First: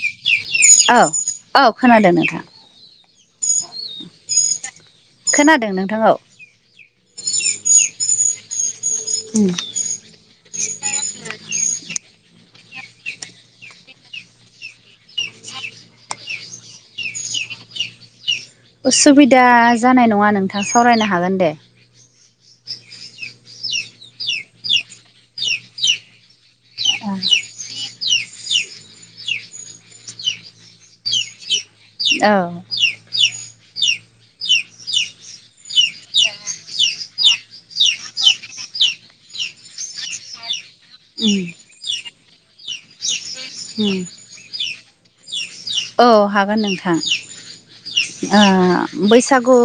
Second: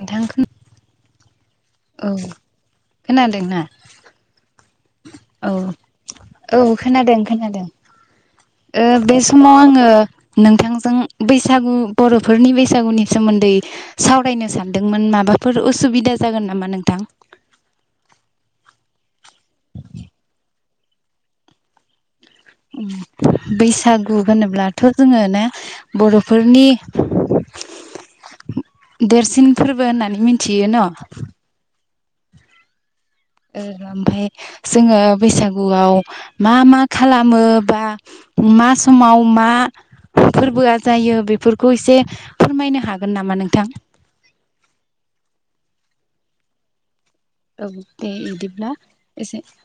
नोंथांखौ औ औ खोनादों नोंथां खोनादोंना औ खोनादों नोंथां औ औ खोनादों खोनादों बे समाव आङो नोंथांजों बैसागु बर'फोरनि बैसागुनि सोमोन्दै सावरायनो सानदोंमोन माबाफोर उसुबिदा जागोन नामा नोंथां उसुबिदा जानाय नङा नोंथाङा सावरायनो हागोन दे बैसागु होनोब्लाथ' जोङो ना बर'फोरनि देरसिन फोरबो होननानै मिथियो न' औ ओमफफ्राय जोङो बैसागुआव मा मा खालामो बा मा समाव मा फोरबोआ जायो बेफोरखौ एसे फोरमायनो हागोन नामा नों होम औ हागोन नोंथां औ दे बिदिब्ला एसे बैसागु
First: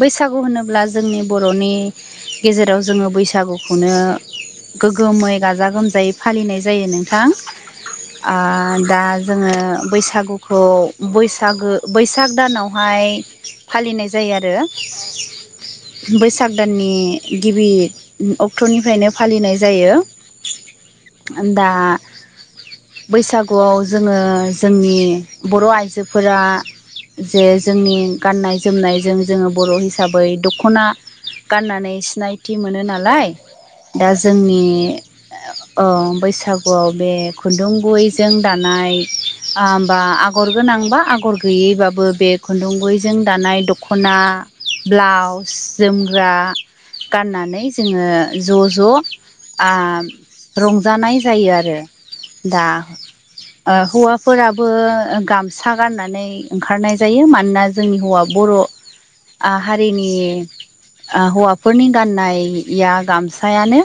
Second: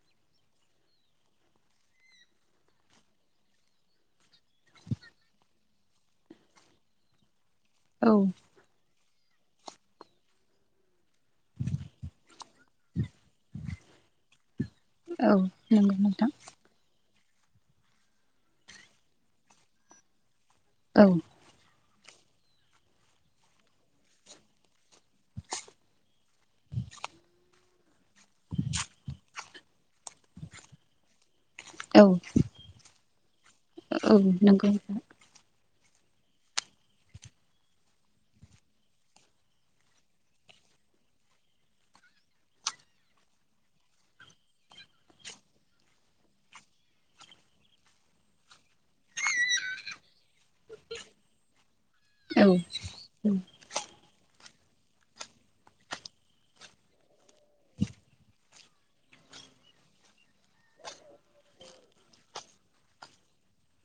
बैसागु होनोब्ला जोंनि बर'नि गेजेराव जोङो बैसागुखौनो गोगोमै गाजा गोमजायै फालिनाय जायो नोंथां औ दा जोङो बैसागुखौ बैसागो बैसाग दानावहाय फालिनाय जायो आरो औ नंगौ नोंथां सागदाननि गिबि अक्ट'निफ्रायनो फालिनाय जायो औ दा बैसागुआव जोङो जोंनि बर' आइजोफोरा जे जोंनि गाननाय जोमनायजों जोङो बर' हिसाबै दख'ना गाननानै औ सिनायथि मोनो नालाय दा औ जोंनि नंगौ औ बैसागुआव बे खुन्दुं गुबैजों दा नाय आमबा आगर गोनांबा आगर गैयैबाबो बे खुन्दुं गुबैजों दानाय दख खना ब्लाउस जोमग्रा गाननानै जोङो ज' ज' आ रंजानाय जायो आरो औ दा औ हौवाफोराबो गामसा गाननानै ओंखारनाय जायो मानोना जोंनि हौवा बर' हारिनि हौवाफोरनि गाननाया गामसायानो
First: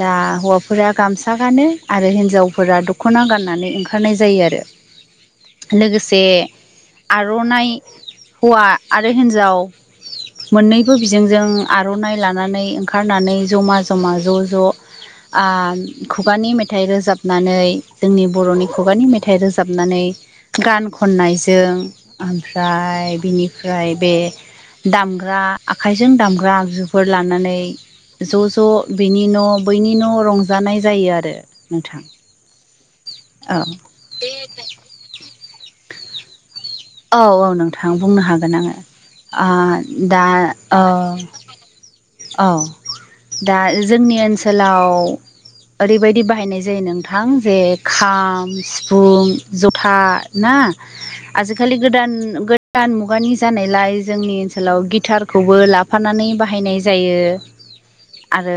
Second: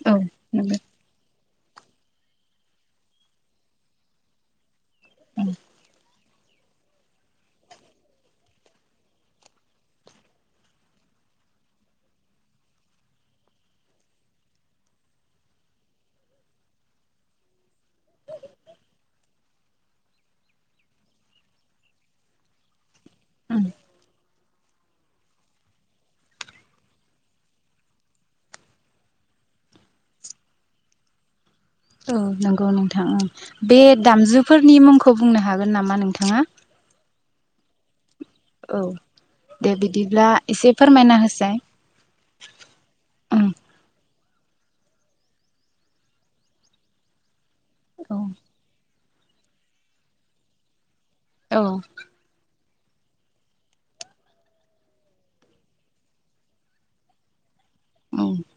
दा औ नंगौ हौवाफोरा गामसा गानो आरो हिनजावफोरा दख'ना गान नानै ओंखारनाय जायो आरो लोगोसे आर'नाइ हौवा आरो हिन्जाव मोननैबो बिजोंजों आर'नाइ लानानै ओंखारनानै जमा जमा ज' ज' खुगानि मेथाइ रोजाबनानै जोंनि बर'नि खुगानि मेथाइ रोजाबनानै गान खननायजों ओमफ्राय बिनिफ्राय बे दामग्रा आखाइजों दामग्रा आगजुफोर लानानै ज' ज' बिनि न' बैनि न' रंजानाय जायो आरो नोंथां। औ नंगौ नोंथांओं औ बे दामजुफोरनि मुंखौ बुंनो हागोन नामा नोंथाङा? औ औ नोंथां बुंनो हागोन आङो औ दे दा बिदिब्ला एसे औ फोरमायना होसाय औ ओं दा जोंनि ओनसोलाव ओरैबायदि बाहायनाय जायो नोंथां जे औ खाम सिफुं जथा ना [inaudible] आजिखालि गोदान गोद दान मुगानि जानायलाय जोंनि ओनसोलाव गिटारखौबो लाफानानै बाहायनाय जायो औ आरो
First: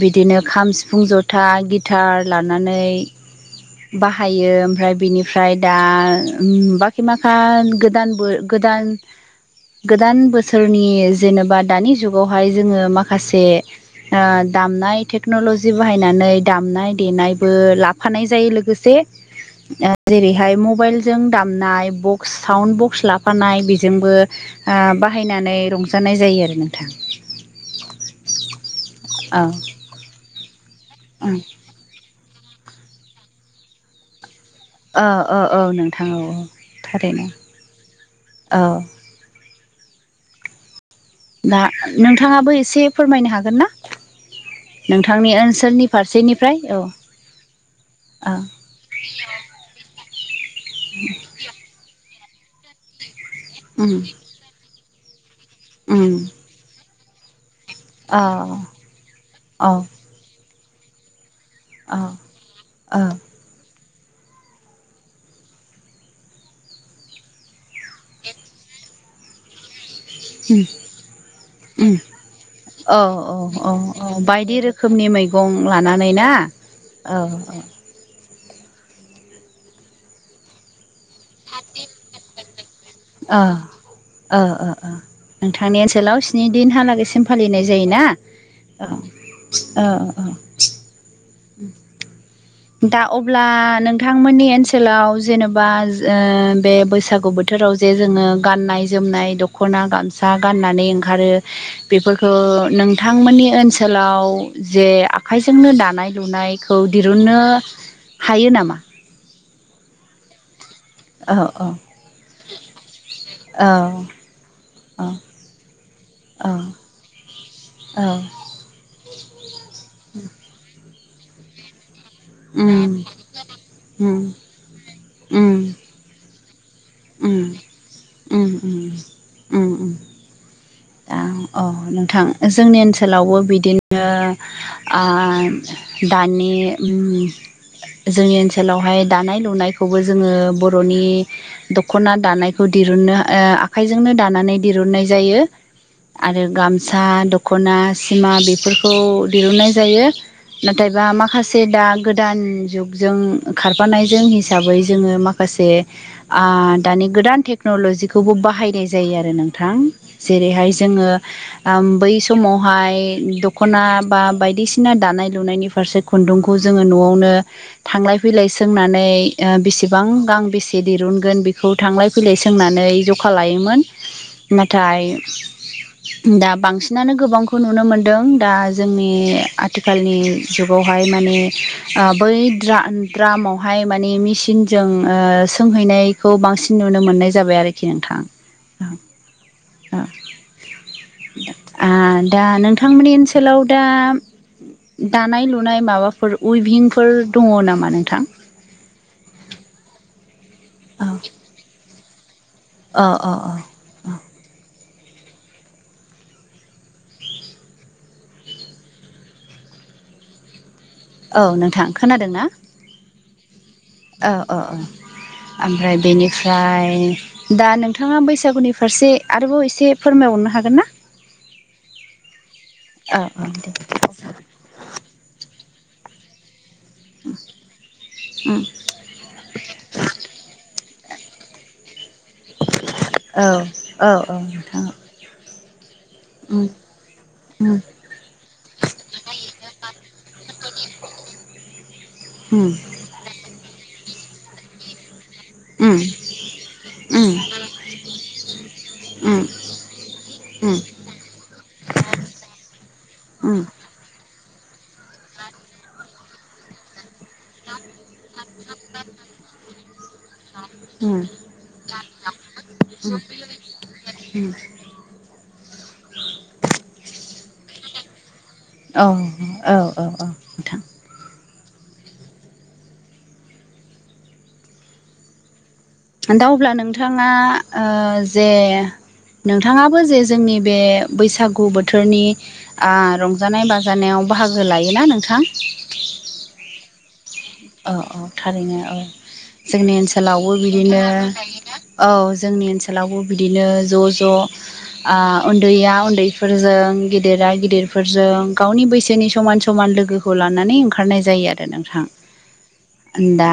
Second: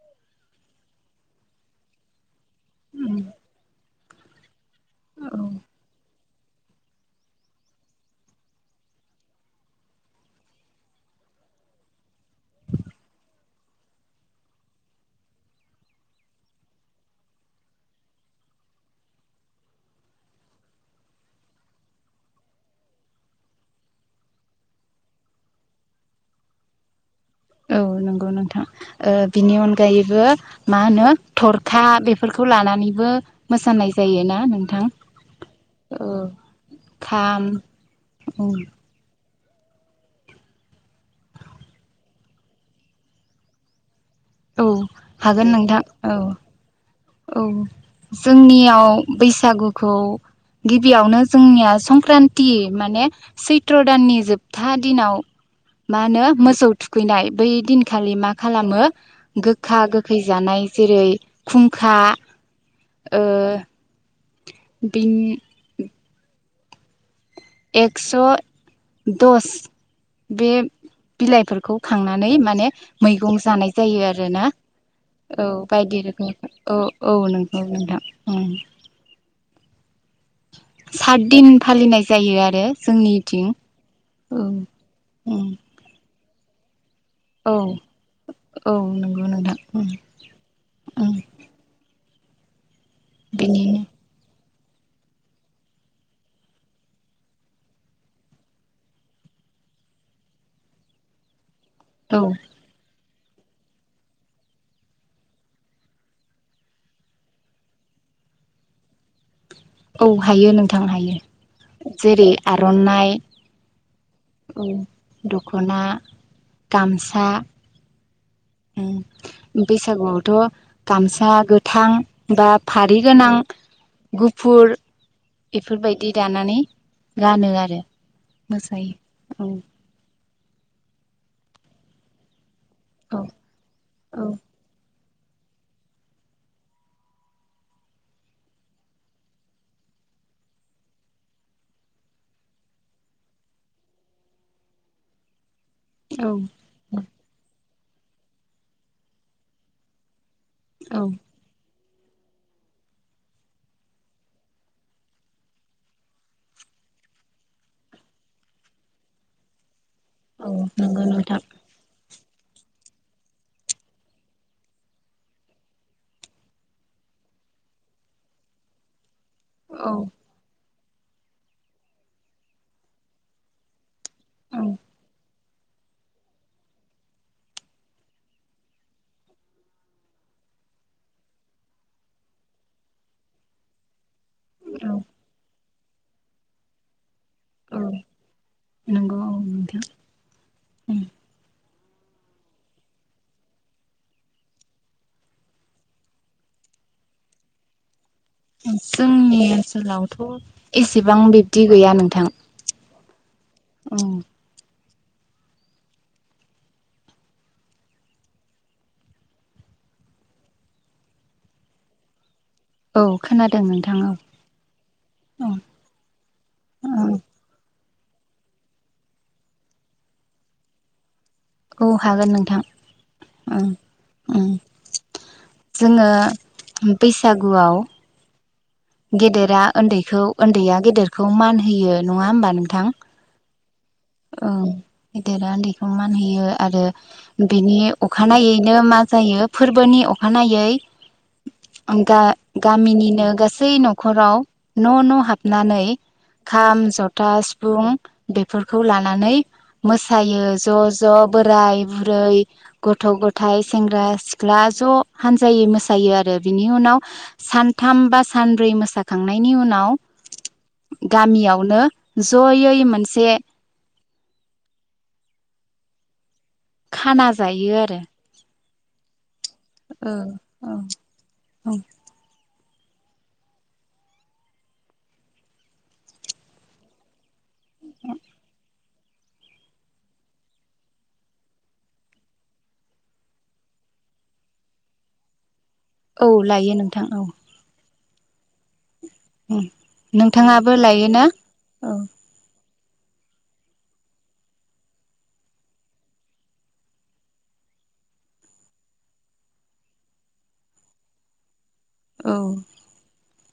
बिदिनो खाम सिफुं जथा गिटार लानानै बाहायो ओमफ्राय बिनिफ्राय दा बाखि माखा गोदानबो गोदान गोदान बोसोरनि जेनेबा दानि जुगावहाय जोङो माखासे दामनाय टेक्न'लजि बाहायनानै दामनाय देनायबो ला फानाय जायो लोगोसे जेरैहाय मबाइलजों दामनाय बक्स साउन्ड बक्स लाफानाय बेजोंबो बाहायनानै रंजानाय जायो आरो नोंथां औ नंगौ नोंथां औ बिनि अनगायैबो मा होनो थर खा बेफोरखौ लानानैबो मोसानाय जायोना नोंथां औ औ नोंथां औ थारैनो खाम उम औ दा नोंथाङाबो एसे फोरमायनो हागोन ना औ नोंथांनि हागोन नोंथां ओनसोलनि औ फारसेनिफ्राय औ औ औ जोंनियाव बैसागुखौ गिबियावनो जोंनिया संक्रान्ति माने सैत्र उम दाननि जोबथा दिनाव मा उम होनो मोसौ थुखैनाय बै दिनखालि औ मा खालामो गोखा गोखै खैजानाय जेरै खुंखा अ औ ओ बिनि एक्स' दस बे बिलाइफोरखौ उम खांनानै माने औ औ मैगं औ जानाय जायो औ आरो ना बायदि रोखोमनि औ मैगं बायदि लानानै ना रोखोमै औ औ नोंगौ नोंथां सात दिन फालिनाय जायो आरो जोंनिथिं औ ओ ओ औ ओ नोंथांनि ओनसोलाव स्नि दिनहालागैसिम औ फालिनाय जायोना औ औ औ उम दा अब्ला नों बिनिनो नोंथांमोननि ओनसोलाव जेनेबा बे बैसागु बोथोराव जे जोङो गाननाय जोमनाय दख दख'ना गामसा गाननानै ओंखारो औ बेफोरखौ नोंथांमोननि ओनसोलाव जे आखाइजोंनो दानाय लुनायखौ दिरुन नो हायो नामा? औ हायो नोंथां औ औ हायो जेरै आर'नाइ औ अ। दख'ना औ गामसा औ। उम बैसागुआवथ' गामसा गोथां बा उम फारि गोनां उम गुफुर उम इफोरबायदि दानानै उम उम गानो आरो उम उम मोसायो दा अह नोंथां जोंनि औ ओनसोलावबो बिदिनो औ आ दानि उम जोंनि ओनसोलावहाय दानाय लुनायखौबो जोङो बर'नि दख'ना दानायखौ दिरुननो ओ आखाइजोंनो दानानै दिरुननाय जायो। आरो औ गामसा दख'ना सिमा बेफोरखौ दिरुननाय जायो औ नाथायबा माखा से दा गोदान जुगजों खारफानायजों हिसाबै जोङो माखासे ओ दानि गोदान टेक्न'लजिखौबो बाहायनाय जायो आरो नोंथां औ जेरैहाय नंगौ जोङो नोंथां बै समावहाय दख'ना बा बायदिसिना दानाय लुनायनि फारसे खुन्दुंखौ जोङो न'आवनो थांलाय फैलाय सोंनानै ओ औ बेसेबां गां बेसे दिरुनगोन बेखौ थांलाय फैलाय सोंनानै जखा लायोमोन। औ नाथाइ दा बांसिनानो गोबांखौ नुनो मोनदों दा जोंनि आथिखालनि जुगावहाय माने ओ बै द्रा द्रामावहाय माने मि सिनजों औ सोंहैनायखौ बांसिन नुनो मोननाय जाबाय आरोखि औ नोंथां नंगौ औ नोंथां दा नोंथांमोननि ओनसोलाव दा दानाय लुनाय माबाफोर उइभिंफोर दङ नामा नोंथां जोंनि ओनसोलावथ' एसेबां बिब्दि गैया नोंथां अ अ अ उम औ नोंथां खोनादों ना? औ खोनादों नोंथां औ औ औ औ ओमफ्राय औ बेनिफ्राय? दा नोंथाङा बैसागुनि फारसे आरोबाव एसे फोरमायहरनो हागोन ना? औ हागोन नोंथां औ औ ओं दे ओं जोङो बैसागुआव उम गेदेरा उन्दैखौ, उन्दैया गेदेरखौ मान होयो नङा होमबा नोंथां? औ औ औ ओं नोंथां गेदेरा उन्दैखौ मानहैयो उम आरो बिनि उम अखानायैनो मा जायो फोरबोनि अखानायै आं दा उम गामिनिनो गासै न खराव न' न' हाबनानै उम खाम जथा उम सिफुं बेफोर खौ लानानै मोसायो उम ज' ज' बोराय बुरै उम गथ'-गथाइ सेंग्रा-सिख्ला ज' हानजायै मोसायो आरो बिनि उनाव सानथाम बा सानब्रै मोसाखांनायनि उनाव उम गामियावनो जयै मोनसे [unintelligible] खाना जायो आरो औ औ। ओ औ ओं नोंथां औ। दा अब्ला नोंथाङा ओ जे नोंथाङाबो जे जोंनि बे बैसागु बोथोरनि रंजानाय बाजानायाव बाहागो लायोना नोंथां? औ लायो नोंथां औ औ औ थारैनो औ जोंनि ओनसोलावबो नोंथाङाबो बिदिनो लायोना औ जोंनि ओनसो [unintelligible] बिदिनो ज' ज' उन्दैया उन्दैफोरजों गिदिरा गिदिरफोरजों गावनि बैसोनि समान समान लोगो खौ लानानै ओंखारनाय जायो आरो नोंथां औ दा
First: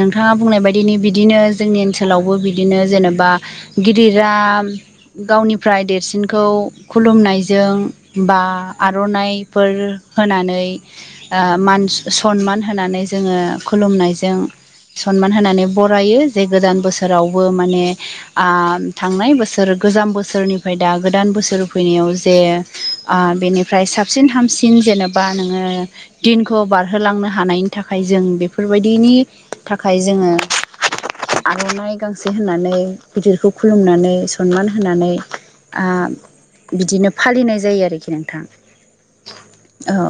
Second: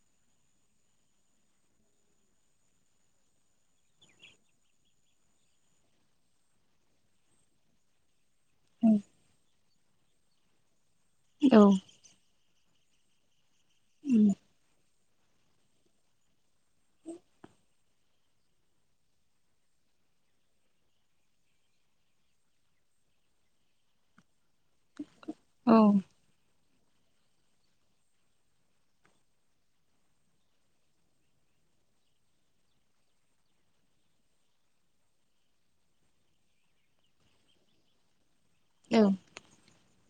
नोंथाङा बुंनाय बायदिनि बिदिनो जोंनि ओनसोलावबो बिदिनो जेनेबा गिदिरा गावनिफ्राय देरसिनखौ खुलुमनायजों बा आर'नाइफोर होनानै औ। मान सनमान होनानै जोङो उम खुलुमनायजों सनमान होनानै बरायो जे गोदान बोसोरावबो माने थांनाय बोसोर गोजाम बोसोरनिफ्राय दा गोदान बोसोर फैनायाव जे बेनिफ्राय साबसिन हामसिन जेनेबा नोङो औ दिनखौ बार होलांनो हानायनि थाखाय जों बेफोरबायदिनि थाखाय जोङो आर'नाइ गांसे होनानै गिदिरखौ खुलुमनानै सनमान होनानै बिदिनो फालिनाय जायो आरोखि नोंथां औ। औ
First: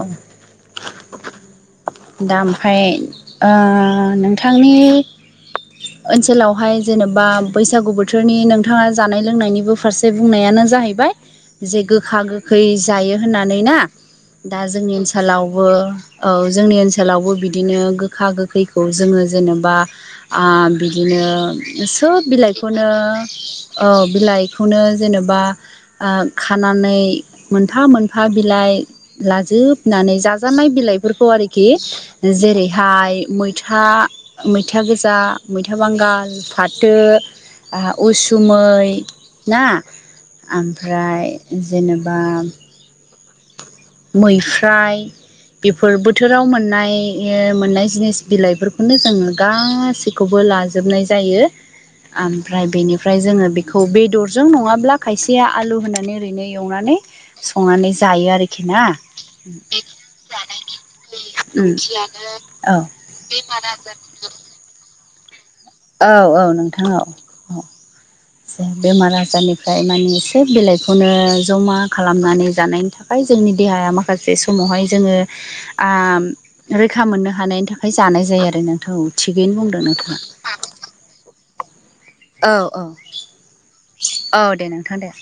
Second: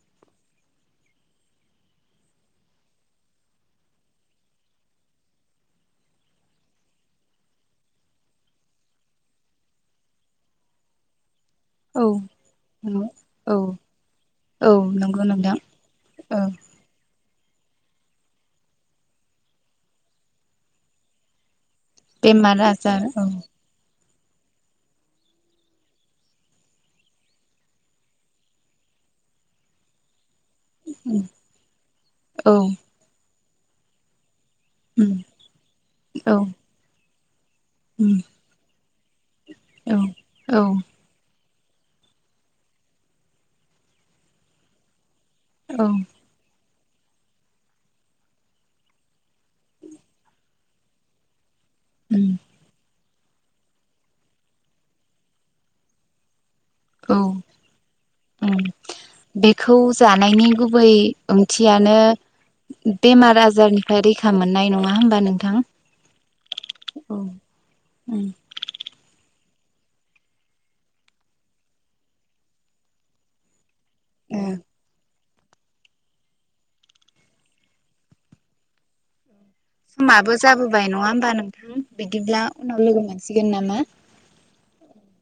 दा ओमफ्राय नोंथांनि ओनसोलावहाय जेन'बा बैसागु बोथोरनि नोंथाङा जानाय लोंनायनिबो फारसे बुंनायानो जाहैबाय जे गोखा-गोखै नंगौ जायो औ होननानै ना दा औ जोंनि नंगौ नोंथां ओनसोलावबो औ जोंनि ओनसोलावबो बिदिनो गोखा-गोखैखौ जोङो जेनेबा बिदिनो सोब बेमार बिलाइखौनो आजार औ औ बिलाइखौनो जेनेबा ओ खानानै मोनफा-मोनफा बिलाइ लाजोबनानै जाजाय बे फोरखौ आरोखि औ जेरैहाय मैथा मैथा उम गोजा मैथा बांगाल, औ फाथो उम उसु मै ना औ औ ओमफ्राय जेनेबा मैफ्रायाय औ बेफोर बोथो बोथोराव मोननाय मोननाय जिनिस बिलाइफोरखौनो जोङो गासैखौबो लाजोब जोबनाय जायो। उम ओमफ्राय बेनिफ्राय जोङो बेखौ बेदरजों नङाब्ला खायसेया आलु होनानै ओरैनो एवनानै औ संनानै जायो आरोखि ना बेखौ जानायनि गुबै ओंथियानो औ बेमार आजारनिफ्राय रैखा मोननाय नङा होमबा नोंथां? औ औ नोंथां औ औ उम बेमार आजारनिफ्राय माने सोब बिलाइखौनो जमा खालामनानै जानायनि थाखाय जोंनि देहाया माखासे ओ समावहाय जोङो रैखा मोननो हानायनि थाखाय जानाय जायो आरो नोंथ' थिगैनो बुं समाबो जाबोबाय नङा होमबा नोंथां बिदिब्ला औ उनाव औ लोगो मोनसिगोन नामा? औ दे नोंथां दे